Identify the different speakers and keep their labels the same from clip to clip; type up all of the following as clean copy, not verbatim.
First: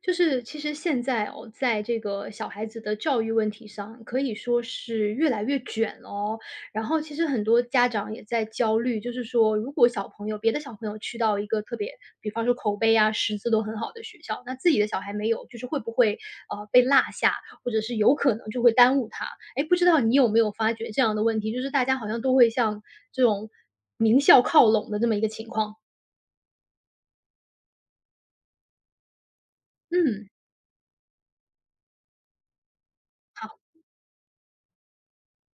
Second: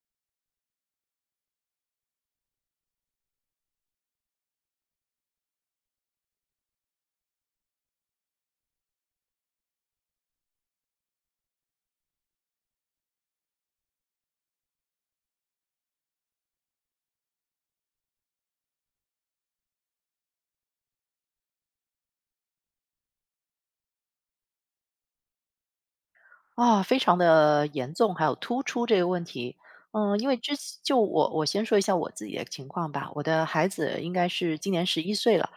Speaker 1: 就是其实现在哦，在这个小孩子的教育问题上，可以说是越来越卷了哦。然后其实很多家长也在焦虑，就是说，如果小朋友别的小朋友去到一个特别，比方说口碑啊、识字都很好的学校，那自己的小孩没有，就是会不会被落下，或者是有可能就会耽误他？哎，不知道你有没有发觉这样的问题？就是大家好像都会向这种名校靠拢的这么一个情况。
Speaker 2: 啊，非常的严重，还有突出这个问题。嗯，因
Speaker 1: 嗯，
Speaker 2: 为之前就我先说一下我自己的情况吧。我的
Speaker 1: 好，
Speaker 2: 孩子应该是今年11岁了，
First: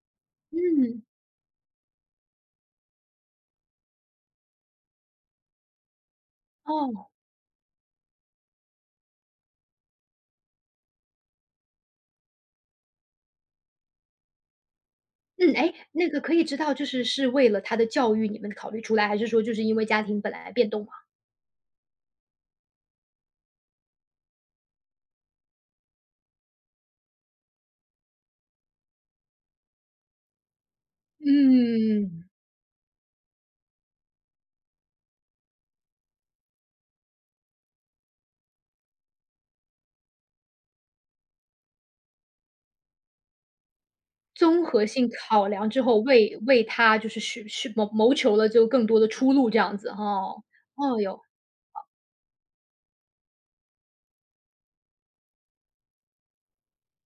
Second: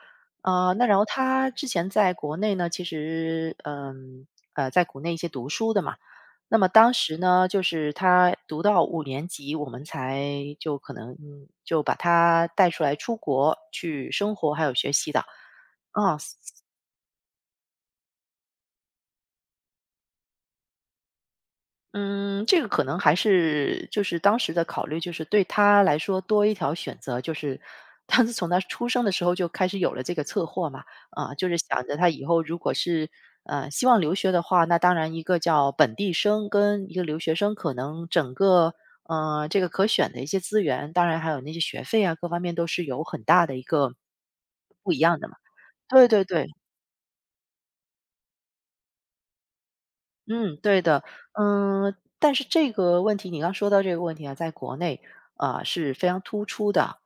Speaker 2: 啊，那然后
Speaker 1: 嗯，
Speaker 2: 他之前在国内呢，其实在国内一些读书的嘛。那么当
Speaker 1: 哦。
Speaker 2: 时呢，就是他读到5年级，我们才就可能就把他带出来出国去生活还有学习的。
Speaker 1: 嗯，哎，那
Speaker 2: 啊，
Speaker 1: 个可以知道就是是为了他的教育你们考虑出来，还是说就是因为家庭本来变动嘛？
Speaker 2: 嗯，这个可能还是就是当时的考虑，就是对他来说多一条选择，就是他是从他出生的时候就开始有了这个策划嘛，啊，就是想着他以
Speaker 1: 嗯。
Speaker 2: 后如果是希望留学的话，那当然一个叫本地生跟一个留学生，可能整个这个可选的一些资源，当然还有那些学费啊，各方面都是有很大的一个
Speaker 1: 综合
Speaker 2: 不一
Speaker 1: 性
Speaker 2: 样的嘛。
Speaker 1: 考量之后，
Speaker 2: 对对
Speaker 1: 为
Speaker 2: 对，
Speaker 1: 为他就是去谋求了就更多的出路这样子，哈。哦
Speaker 2: 嗯，对
Speaker 1: 哦
Speaker 2: 的，
Speaker 1: 哟，
Speaker 2: 嗯，但是这个问题，你刚说到这个问题啊，在国内是非常突出的，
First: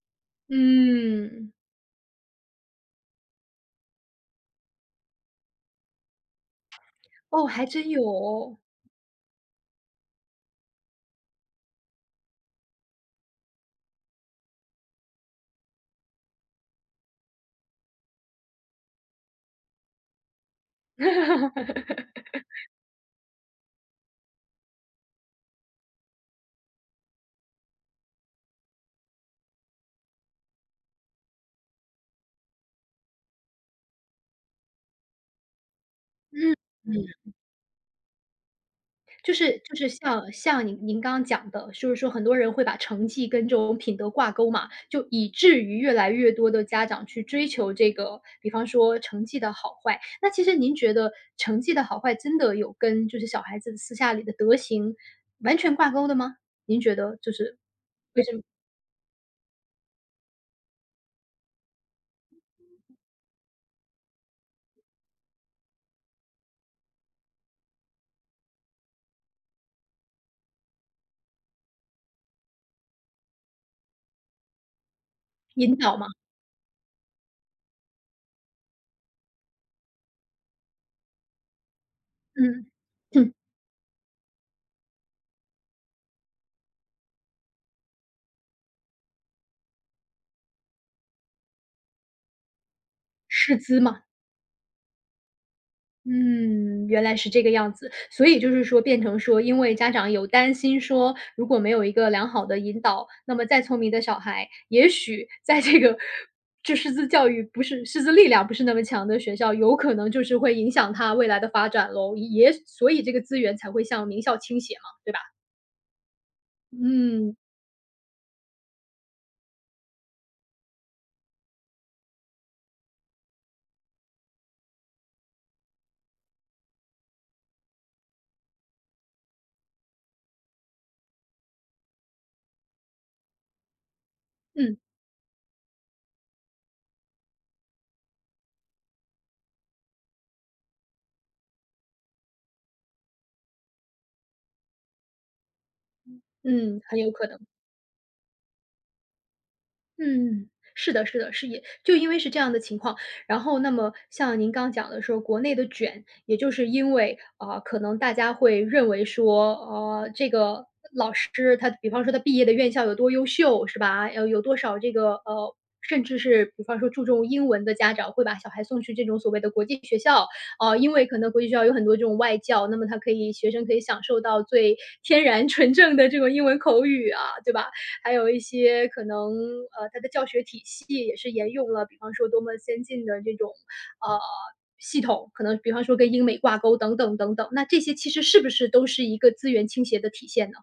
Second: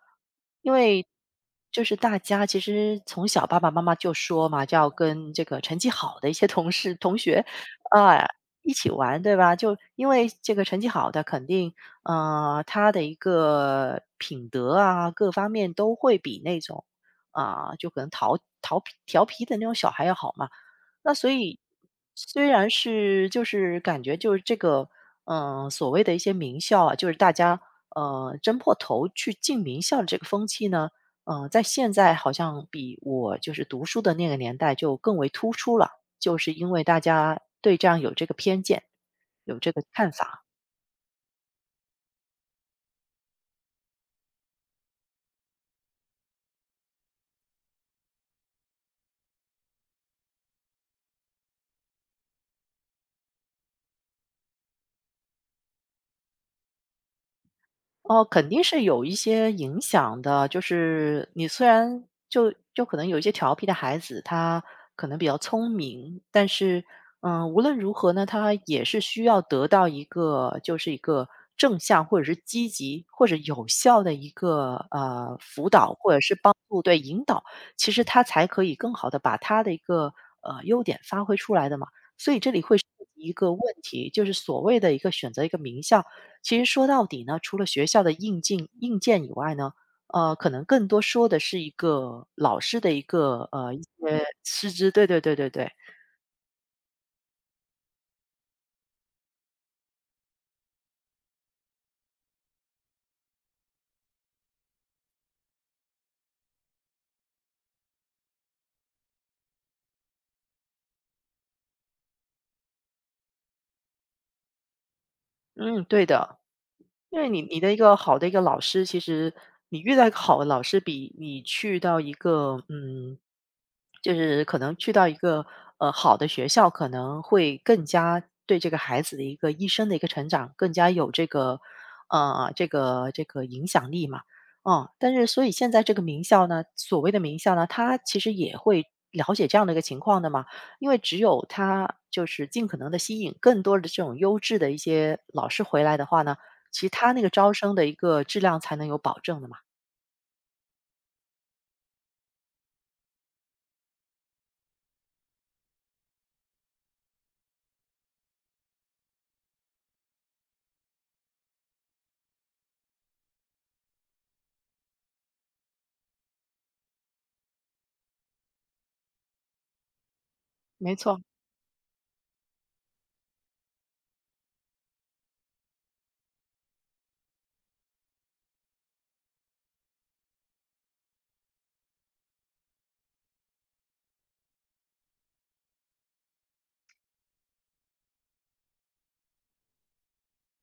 Speaker 2: 因为
Speaker 1: 嗯，
Speaker 2: 就是大家其实从小爸爸妈妈就说嘛，就要跟这个成绩好的一些同事同学
Speaker 1: 哦，还真有
Speaker 2: 啊、
Speaker 1: 哦。
Speaker 2: 一起玩，对吧？就因为这个成绩好的，肯定他的一个品德啊各方面都会比那种就可能淘淘皮调皮的那种小孩要好嘛。那所以 虽然是就是感觉就是这个，所谓的一些名校啊，就是大家争破头去进名校的这个风气呢，在现在好像比我就是读书的那个年代就更为突出了，就是
Speaker 1: 嗯，
Speaker 2: 因为大
Speaker 1: 嗯。
Speaker 2: 家对这样有这个偏见，
Speaker 1: 就
Speaker 2: 有
Speaker 1: 是
Speaker 2: 这
Speaker 1: 就
Speaker 2: 个
Speaker 1: 是
Speaker 2: 看
Speaker 1: 像
Speaker 2: 法。
Speaker 1: 像您刚刚讲的，就是说很多人会把成绩跟这种品德挂钩嘛，就以至于越来越多的家长去追求这个，比方说成绩的好坏。那其实您觉得成绩的好坏真的有跟就是小孩子私下里的德行完全挂钩的吗？您觉得就是
Speaker 2: 哦，肯定是有一些影响的。就是你虽然就可能有一些调皮的孩子，他可能比较聪明，但是，无论如何呢，他也是需要得到一个就是一个正向或者是积极或者有效的一个辅
Speaker 1: 引
Speaker 2: 导
Speaker 1: 导吗？
Speaker 2: 或者是帮助对引导，其实他才可以更好的把他的一个优点发挥出来的嘛。所以这里
Speaker 1: 嗯，
Speaker 2: 会涉及一
Speaker 1: 嗯，
Speaker 2: 个问题，就是所谓的一个选择一个名校。其实说到底呢，除了学校的硬件以外呢，可能更多说的是一个老师的一个
Speaker 1: 师资
Speaker 2: 一
Speaker 1: 吗？
Speaker 2: 些师资，对对对对对，
Speaker 1: 嗯，原来是这个样子。所以就是说变成说，因为家长有担心说，如果没有一个良好的引导，那么再聪明的小孩，也许在这个就师资教育不是师资力量不是那么强的学校，有可能就是会影响他未来的发展咯，也所以这个资源才会向名校倾斜嘛，对吧？
Speaker 2: 嗯，对的。因为
Speaker 1: 嗯，
Speaker 2: 你的一个好的一个老师，其实你遇到一个好的老师，比你去到一个就是可能去到一个好的学校，可能会更加对这个孩子的一个一生的一个成长更加有这个影响力嘛。
Speaker 1: 嗯，
Speaker 2: 嗯，但是所以现在这个名校呢，所谓的名校呢，它其实也会了解这样的一个情况的嘛。因为只有它就是尽可能的吸引更多的这种优质的一些老师回来的话呢。
Speaker 1: 嗯，
Speaker 2: 其
Speaker 1: 很有
Speaker 2: 他那
Speaker 1: 可
Speaker 2: 个
Speaker 1: 能。
Speaker 2: 招生的一个质量才能有保证的嘛。
Speaker 1: 嗯，是的，是的，是也就因为是这样的情况，然后那么像您刚讲的说，国内的卷，也就是因为，啊，可能大家会认为说，呃，这个是他比方说他毕业的院校有多优秀，是吧？呃，有多少这个呃，甚至是比方说注重英文的家长会把小孩送去这种所谓的国际学校，啊，因
Speaker 2: 没
Speaker 1: 为可
Speaker 2: 错，
Speaker 1: 能国际学校有很多这种外教，那么他可以学生可以享受到最天然纯正的这种英文口语啊，对吧？还有一些可能，他的教学体系也是沿用了，比方说多么先进的这种呃。系统可能，比方说跟英美挂钩等等等等，那这些其实是不是都是一个资源倾斜的体现呢？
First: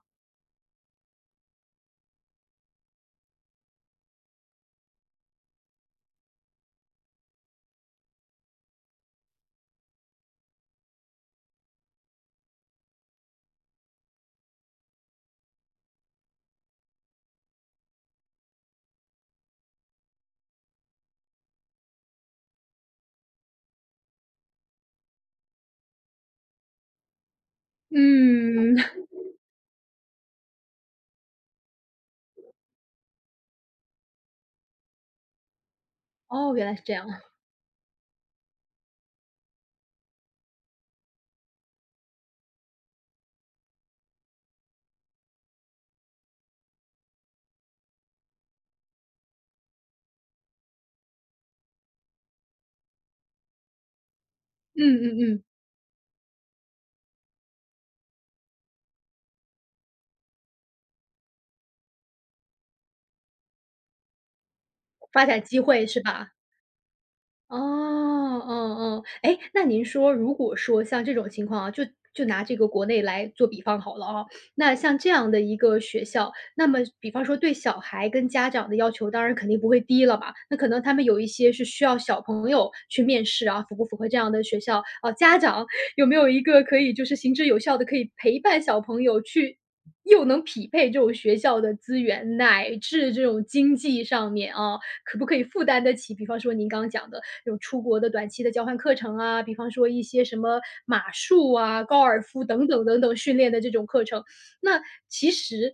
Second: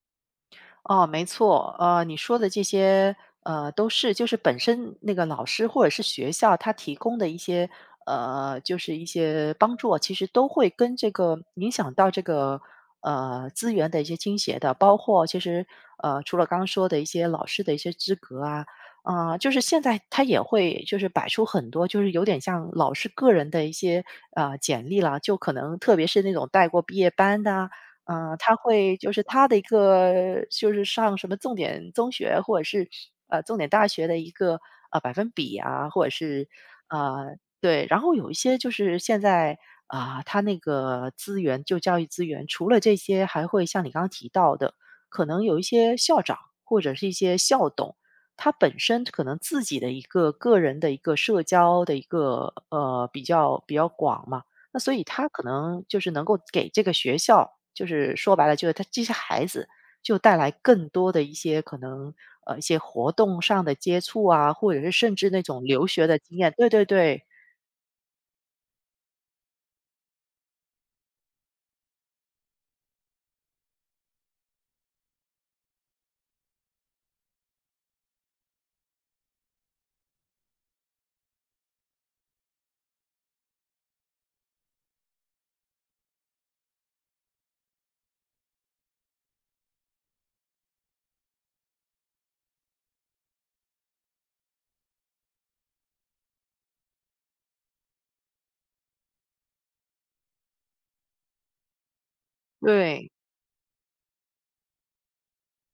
Speaker 2: 哦，没错，你说的这些，都是就是本身那个老师或者是学校他提供的一些，就是一些帮助啊其实都会跟这个影响到这个资源的一些倾斜的，包括其实除了刚刚说的一些老师的一些资格啊，就是现在他也会就是摆出很多，就是有点像老师个人的一些简历啦，就可能特别是那种带过毕业班的啊，他
Speaker 1: 嗯，
Speaker 2: 会就是他的一个就是上什么重点中学或者是重点大学的一个百分比啊，或者是
Speaker 1: 哦，原来是这样，
Speaker 2: 对，然后有一些就是现在啊，他那个资源就教育资源，除了这些，还会像你刚刚提到的，可能有一些校长或者是一些校董。他本身可能自己的一个个人的一个社交的一个比较广嘛，那
Speaker 1: 嗯
Speaker 2: 所以
Speaker 1: 嗯
Speaker 2: 他可
Speaker 1: 嗯，
Speaker 2: 能就是能够给这个学校，就是说白了，就是他这些孩子就带来更多的一些可能，一些活动上的接触啊，或者是甚
Speaker 1: 发
Speaker 2: 至
Speaker 1: 展
Speaker 2: 那
Speaker 1: 机
Speaker 2: 种留
Speaker 1: 会是
Speaker 2: 学的
Speaker 1: 吧？
Speaker 2: 经验。对对对，
Speaker 1: 哦，哦哦。哎，那您说如果说像这种情况啊，就就拿这个国内来做比方好了啊，那像这样的一个学校，那么比方说对小孩跟家长的要求当然肯定不会低了吧，那可能他们有一些是需要小朋友去面试啊，符不符合这样的学校，啊，家长有没有一个可以就是行之有效的可以陪伴小朋友去又能匹配这种学校的资源，乃至这种经济上面啊，可不可以负担得起，比方说您刚刚讲的有出国的短期的交换课程啊，比方说一些什么马术啊、高尔夫等等等
Speaker 2: 对，
Speaker 1: 等训练的这种课程。那其实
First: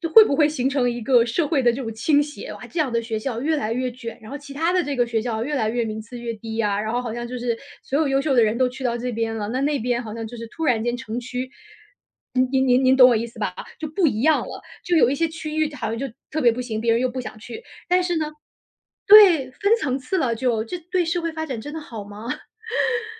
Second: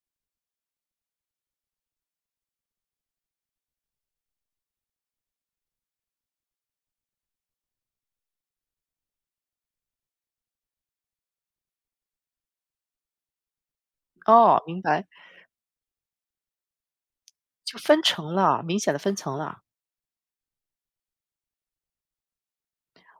Speaker 1: 就会不会形成一个社会的这种倾斜？哇，这样的学校越来越卷，然后其他的这个学校越来越名次越低啊，然后好像就是所有优秀的人都去到这边了，那那边好像就是突然间城区您懂我意思吧？就不一样了，
Speaker 2: 哦，明
Speaker 1: 就
Speaker 2: 白，
Speaker 1: 有一些区域好像就特别不行，别人又不想去，
Speaker 2: 就分
Speaker 1: 但是呢
Speaker 2: 层了，明显的分层
Speaker 1: 对，
Speaker 2: 了。
Speaker 1: 分层次了就，这对社会发展真的好吗？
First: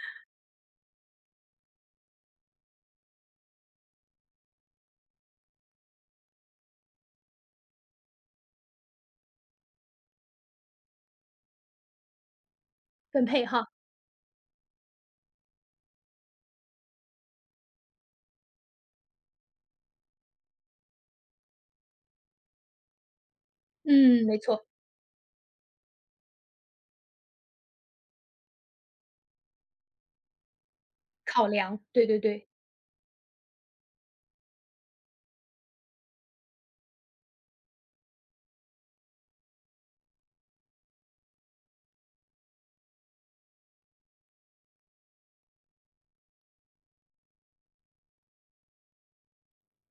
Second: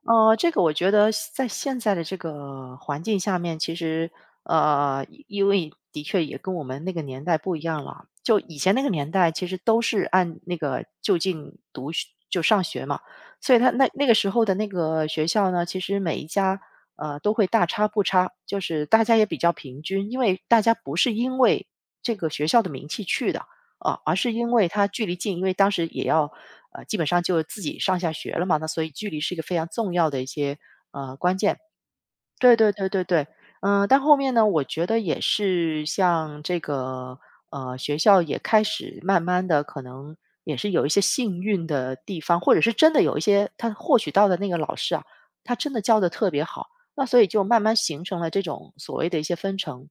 Speaker 2: 这个我觉得现在的这个环境下面，其实因为的确也跟我们那个年代不一样了。就以前那个年代，其实都是按那个就近读学就上学嘛，
Speaker 1: 分配
Speaker 2: 所以
Speaker 1: 哈，
Speaker 2: 他那个时候的那个学校呢，其实每一家都会大差不差，就是大家也比较平均，因为大家不是因为这个学校的名气去的，啊，而
Speaker 1: 嗯，
Speaker 2: 是
Speaker 1: 没
Speaker 2: 因
Speaker 1: 错，
Speaker 2: 为它距离近，因为当时也要基本上就自己上下学了嘛，那所以距离是一个非常重要的一些关
Speaker 1: 考
Speaker 2: 键。
Speaker 1: 量，对对对，
Speaker 2: 对对对对对，但后面呢，我觉得也是像这个学校也开始慢慢的可能也是有一些幸运的地方，或者是真的有一些他获取到的那个老师啊，他真的教的特别好，那所以就慢慢形成了这种所谓的一些分成。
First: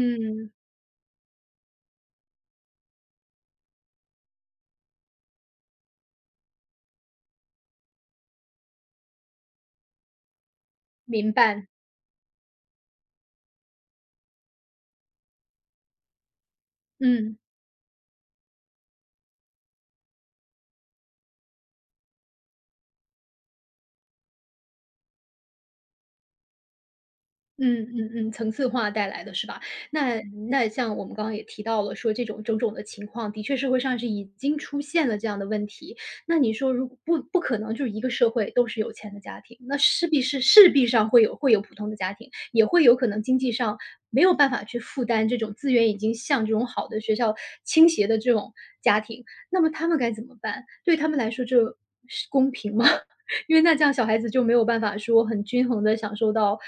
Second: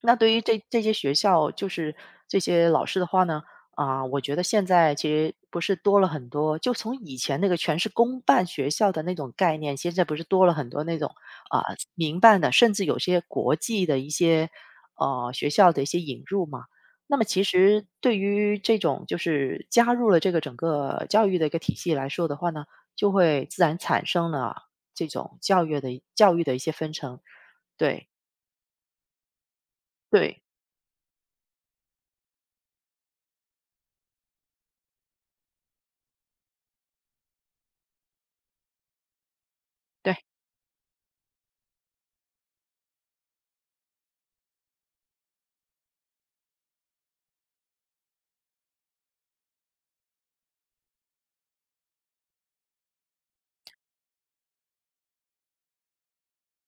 Speaker 2: 那对于这些学校，就是这些老师的话呢，我觉得现在其实不是多了很多，就从以前那个全是公办学校的那种概念，现在不是多了很多那种
Speaker 1: 明
Speaker 2: 啊、
Speaker 1: 白，
Speaker 2: 民办的，甚至有些国际的一些学校的一些引入嘛。那么
Speaker 1: 嗯。
Speaker 2: 其实对于这种就是加入了这个整个教育的一个体系来说的话呢，就会自然产生了这种教育的一些分成，
Speaker 1: 嗯
Speaker 2: 对
Speaker 1: 嗯嗯，层次化带来的是吧？
Speaker 2: 对
Speaker 1: 那
Speaker 2: 对。
Speaker 1: 那像我们刚刚也提到了说，这种种种的情况，的确社会上是已经出现了这样的问题。那你说，如果不可能，就是一个社会都是有钱的家庭，那势必是势必上会有普通的家庭，也会有可能经济上没有办法去负担这种资源已经向这种好的学校倾斜的这种家庭，那么他们该怎么办？对他们来说，这是公平吗？因为那这样小孩子就没有办法说很均衡的享受到，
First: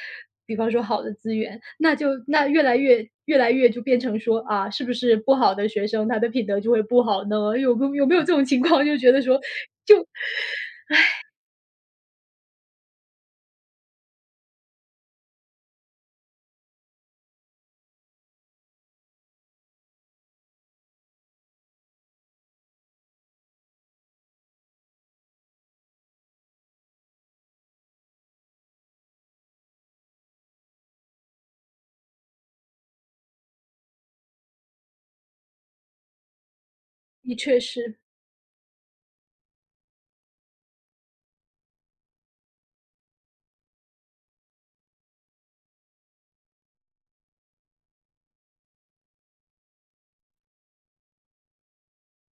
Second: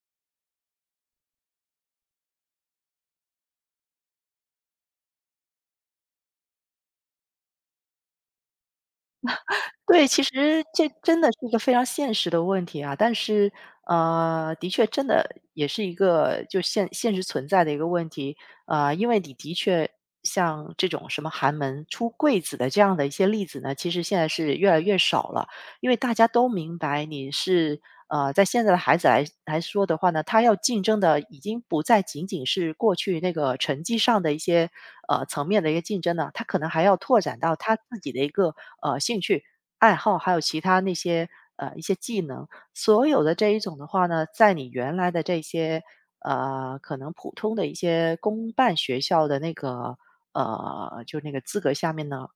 Speaker 1: 比方说好的资源，那就那越来越就变成说，啊，是不是不好的学生，他的品德就会不好呢？有没有这种情况？就觉得说
Speaker 2: 对，
Speaker 1: 就
Speaker 2: 其实这真的是一个非常现实的问题啊，但是，的确真的也是一个就现实存在的一个问题啊，因为你的确像这种什么寒门出贵子的这样的一些例子呢，其实现在是越来越少了，因为大家都明白你是在现在的孩子来说的话呢，他要竞争的已经不再仅仅是过去那个成绩上的一些层面的一个竞争了，他可能还要拓
Speaker 1: 你
Speaker 2: 展到
Speaker 1: 确
Speaker 2: 他
Speaker 1: 实
Speaker 2: 自己的一个兴趣。爱好，还有其他那些一些技能，所有的这一种的话呢，在你原来的这些可能普通的一些公办学校的那个就那个资格下面呢，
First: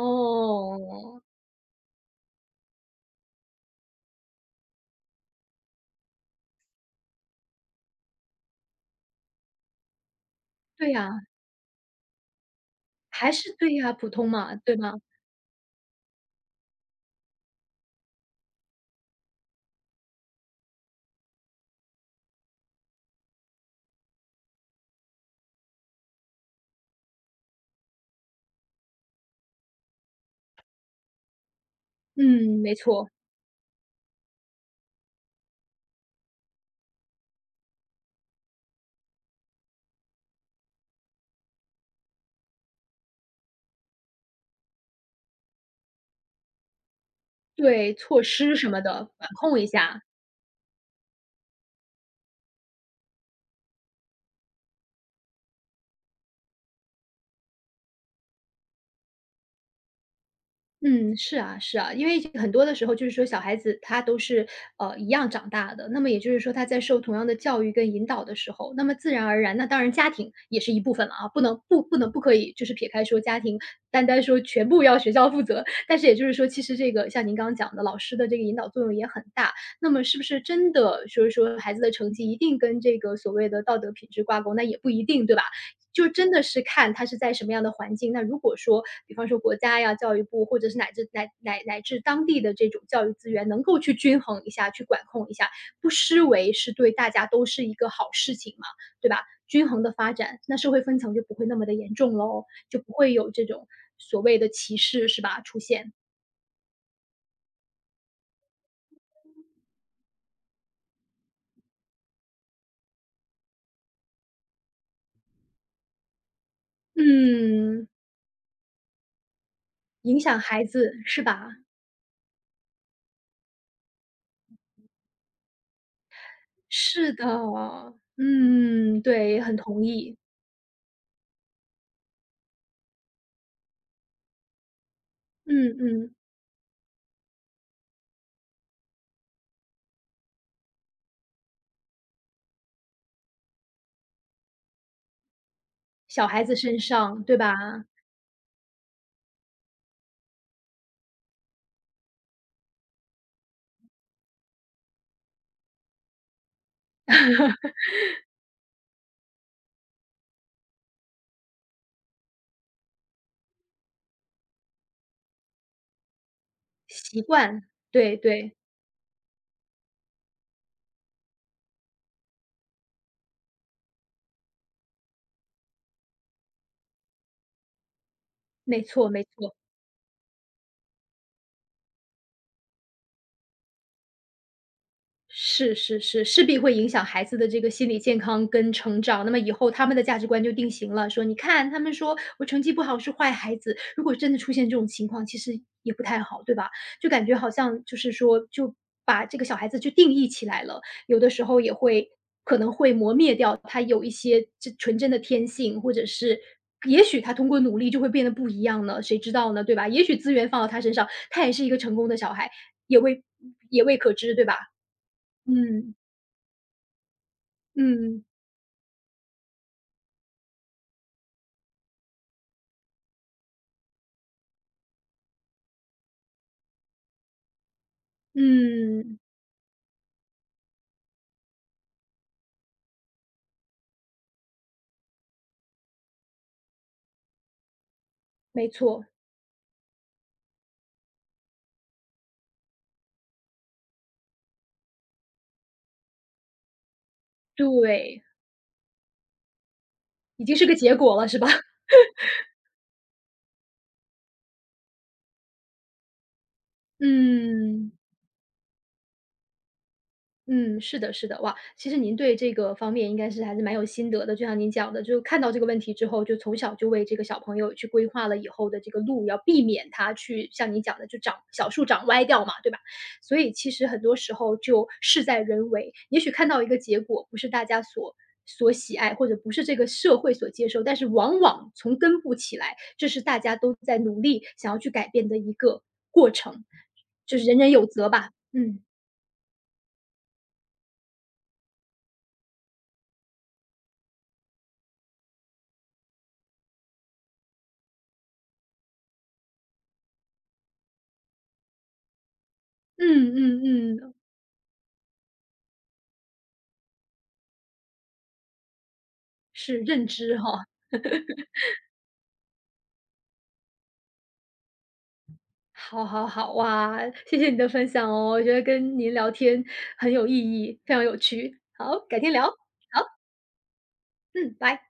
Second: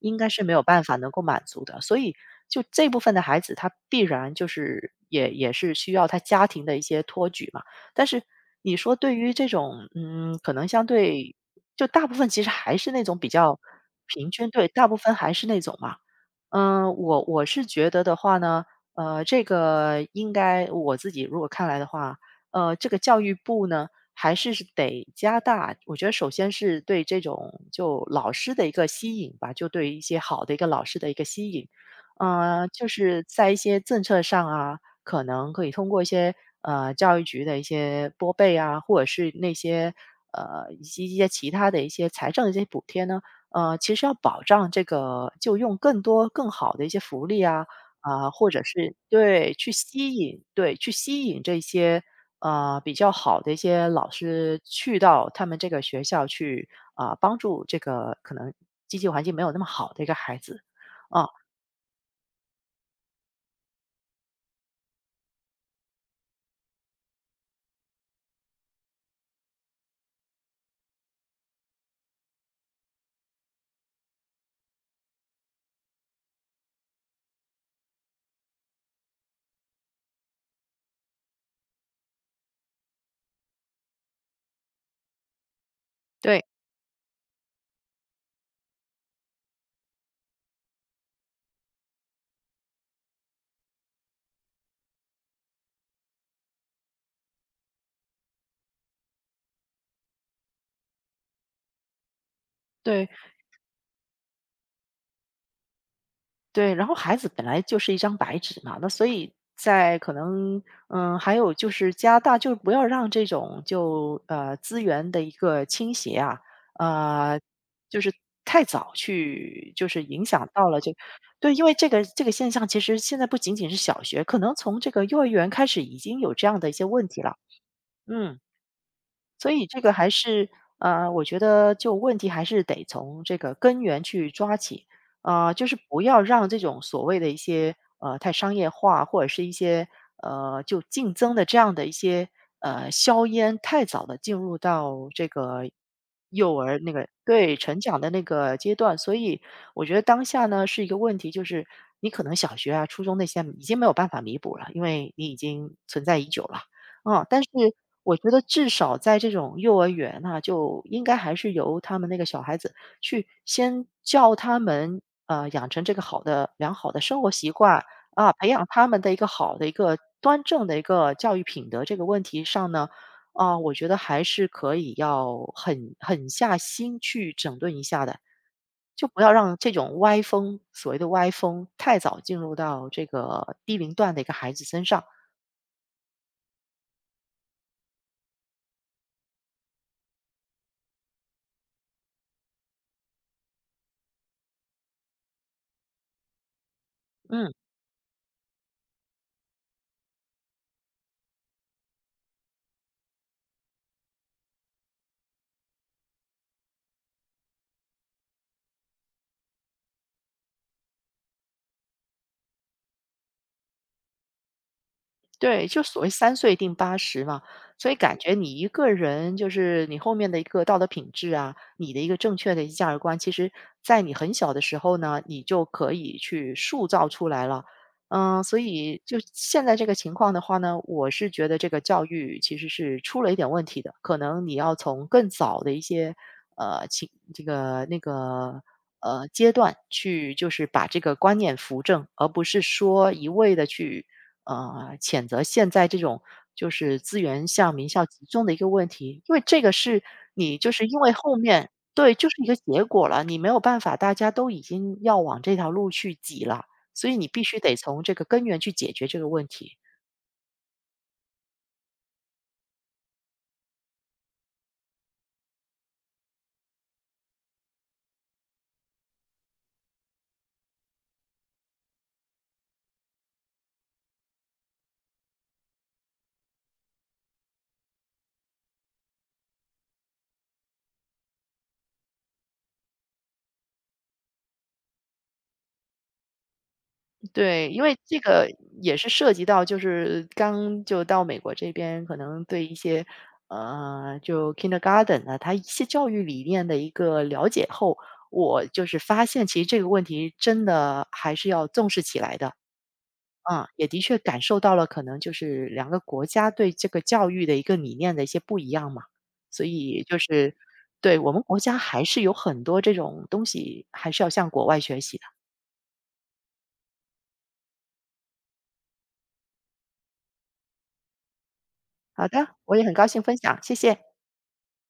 Speaker 2: 应该是没有办法能够满足的。所以就这部分的孩子，他必然就是也是需要他家庭的一些托举嘛。但是你说对于这种可能相
Speaker 1: 对呀，
Speaker 2: 对就大部分其实还是那种比
Speaker 1: 还是
Speaker 2: 较
Speaker 1: 对呀，普通
Speaker 2: 平均，
Speaker 1: 嘛，
Speaker 2: 对，
Speaker 1: 对
Speaker 2: 大
Speaker 1: 吗？
Speaker 2: 部分还是那种嘛。嗯，我是觉得的话呢，这个应该我自己如果看来的话，这个教育部呢还是得加大，我觉得首先是对这种就老师的一个吸引吧，就对一些好的一个老师的一个吸引，
Speaker 1: 嗯，没
Speaker 2: 就
Speaker 1: 错，
Speaker 2: 是在一些政策上啊，可能可以通过一些教育局的一些拨备啊，或者是那些以及一些其他的一些财政的一些补贴呢。其实要保障这个就用更多更好的一些福利啊，
Speaker 1: 对，措
Speaker 2: 啊，或
Speaker 1: 施
Speaker 2: 者
Speaker 1: 什么
Speaker 2: 是
Speaker 1: 的管
Speaker 2: 对，
Speaker 1: 控一
Speaker 2: 去
Speaker 1: 下。
Speaker 2: 吸引对，去吸引这些，比较好的一些老师去到他们这个学校去，啊，帮助这个可能经济环境没有那么好的一个孩子，
Speaker 1: 嗯，
Speaker 2: 啊，
Speaker 1: 是啊，是啊，因为很多的时候就是说小孩子他都是一样长大的，那么也就是说他在受同样的教育跟引导的时候，那么自然而然，那当然家庭也是一部分了啊，不能不可以就是撇开说家庭，单单说全部要学校负责，但是也就是说，其实这个像您刚刚讲的，老师的这个引导作用也很大。那么是不是真的就是说孩子的成绩一定跟这个所谓的道德品质挂钩？那也不一定，对吧？就真的
Speaker 2: 对。
Speaker 1: 是看他是在什么样的环境。那如果说，比方说国家呀、教育部，或者是乃至当地的这种教育资源，能够去均衡一下、去管控一下，不失为是对大家都是一个好事情嘛，对吧？均衡的发展，那社会分层就不会那么的严重喽，就不
Speaker 2: 对。
Speaker 1: 会有这种所谓的歧视，是吧？出现，
Speaker 2: 对，然后孩子本来就是一张白纸嘛，那所以在可能，嗯，还有就是加大，就是不要让这种就资源的一个倾斜啊，呃，
Speaker 1: 嗯，
Speaker 2: 就是太早去就是
Speaker 1: 影
Speaker 2: 影
Speaker 1: 响
Speaker 2: 响
Speaker 1: 孩
Speaker 2: 到了这，
Speaker 1: 子是
Speaker 2: 对，
Speaker 1: 吧？
Speaker 2: 因为这个现象其实现在不仅仅是小学，可能从这个幼儿园开始已经有这样的一些问
Speaker 1: 是
Speaker 2: 题
Speaker 1: 的，
Speaker 2: 了，嗯。
Speaker 1: 嗯，对，
Speaker 2: 所
Speaker 1: 很
Speaker 2: 以这
Speaker 1: 同
Speaker 2: 个还
Speaker 1: 意，
Speaker 2: 是我觉得就问题还是得从这个根源去抓起，就是
Speaker 1: 嗯
Speaker 2: 不
Speaker 1: 嗯，
Speaker 2: 要让这种所谓的一些太商业化或者是一些就竞争的这样的一些硝烟太早的进入到这个
Speaker 1: 小孩
Speaker 2: 幼
Speaker 1: 子
Speaker 2: 儿
Speaker 1: 身
Speaker 2: 那个
Speaker 1: 上，对
Speaker 2: 对成
Speaker 1: 吧？
Speaker 2: 长的那个阶段。所以我觉得当下呢是一个问题，就是你可能小学啊、初中那些已经没有办法弥补了，因为你已经存在已久了。嗯，但是我觉得至少在这种幼儿园哈，就应该还是由他们那个小孩子去先教他们，养成这个好的良好的生
Speaker 1: 习
Speaker 2: 活习
Speaker 1: 惯，
Speaker 2: 惯，
Speaker 1: 对
Speaker 2: 啊，培
Speaker 1: 对，
Speaker 2: 养他们的一个好的一个端正的一个教育品德这个问题上呢，啊，我觉得还是可以要狠狠下心去整顿一下的，
Speaker 1: 没
Speaker 2: 就
Speaker 1: 错
Speaker 2: 不
Speaker 1: 没
Speaker 2: 要
Speaker 1: 错。
Speaker 2: 让这种歪风，所谓的歪风太早进入到这个低龄段的一个孩子身上。
Speaker 1: 是是是，势必会影响孩子的这个心理健康跟成长。那么以后他们的价值观就定型了，说你看他们说我成绩不好是坏孩子，如果真的出现这种情况，其实也不太好，对吧？就感觉好
Speaker 2: 嗯。
Speaker 1: 像就是说，就把这个小孩子就定义起来了，有的时候也会可能会磨灭掉他有一些这纯真的天性，或者是。也许他通过努力就会变得不一样呢，谁知道呢，对吧？也许资源放到他身上，他也是一个成功的小孩，也未也未可知，对吧？
Speaker 2: 对，就
Speaker 1: 嗯，
Speaker 2: 所谓“三岁定八十”嘛，所以感
Speaker 1: 嗯，
Speaker 2: 觉你一个人就是你后面的一个道德品质啊，你的一个正确的一个价值观，其实在你很小的时候呢，你就可以去塑造出来了。嗯，所以就
Speaker 1: 嗯，
Speaker 2: 现在这个情况的话呢，我是觉得这个教育其实是出了一点问题的，可能你要从更早的一些呃情这个那个
Speaker 1: 没错，
Speaker 2: 呃阶段去，就是把这个观念扶正，而不是说一味的去。谴责现在这种就是资源向名校
Speaker 1: 对，
Speaker 2: 集中的一个问题，因为这个是
Speaker 1: 已经
Speaker 2: 你
Speaker 1: 是
Speaker 2: 就
Speaker 1: 个
Speaker 2: 是
Speaker 1: 结
Speaker 2: 因为
Speaker 1: 果了
Speaker 2: 后
Speaker 1: 是吧？
Speaker 2: 面 对，就是一个结果了，你没有办法，大家都已经要往这条路去挤了，所以你必须得
Speaker 1: 嗯，
Speaker 2: 从这个根源去解决这个问题。
Speaker 1: 嗯，是的，是的，哇，其实您对这个方面应该是还是蛮有心得的。就像您讲的，就看到这个问题之后，就从小就为这个小朋友去规划了以后的这个路，要避免他去像你讲的，就长小树长歪掉嘛，对吧？所以其实很多时候就事在人为，也许看到一个结果不是大家所喜爱，或者不是这个社会所接受，但是往往从根部起来，这是大家都在努力想要去改变的一个过程，就是人
Speaker 2: 对，
Speaker 1: 人
Speaker 2: 因
Speaker 1: 有
Speaker 2: 为
Speaker 1: 责
Speaker 2: 这
Speaker 1: 吧。
Speaker 2: 个
Speaker 1: 嗯
Speaker 2: 也是涉及到，就是刚就到美国这边，可能对一些就 kindergarten 啊，它一些教育理念的一个了解后，我就是发现其实这个问题真的还是要重视起来的。
Speaker 1: 嗯
Speaker 2: 啊，也
Speaker 1: 嗯
Speaker 2: 的
Speaker 1: 嗯，
Speaker 2: 确感受到了，可能就是两个国家对这个教育的一个理念的一些不一样嘛，所
Speaker 1: 是
Speaker 2: 以
Speaker 1: 认
Speaker 2: 就
Speaker 1: 知
Speaker 2: 是
Speaker 1: 哈，
Speaker 2: 对我们国家还是有很多这种东西，还是要向国外学习的。
Speaker 1: 好好好，哇，谢谢你的分享哦，我觉得跟您聊天很有意义，非常有趣，好，改
Speaker 2: 好
Speaker 1: 天聊，
Speaker 2: 的，
Speaker 1: 好，
Speaker 2: 我也很高兴分享，谢谢。
Speaker 1: 嗯，拜。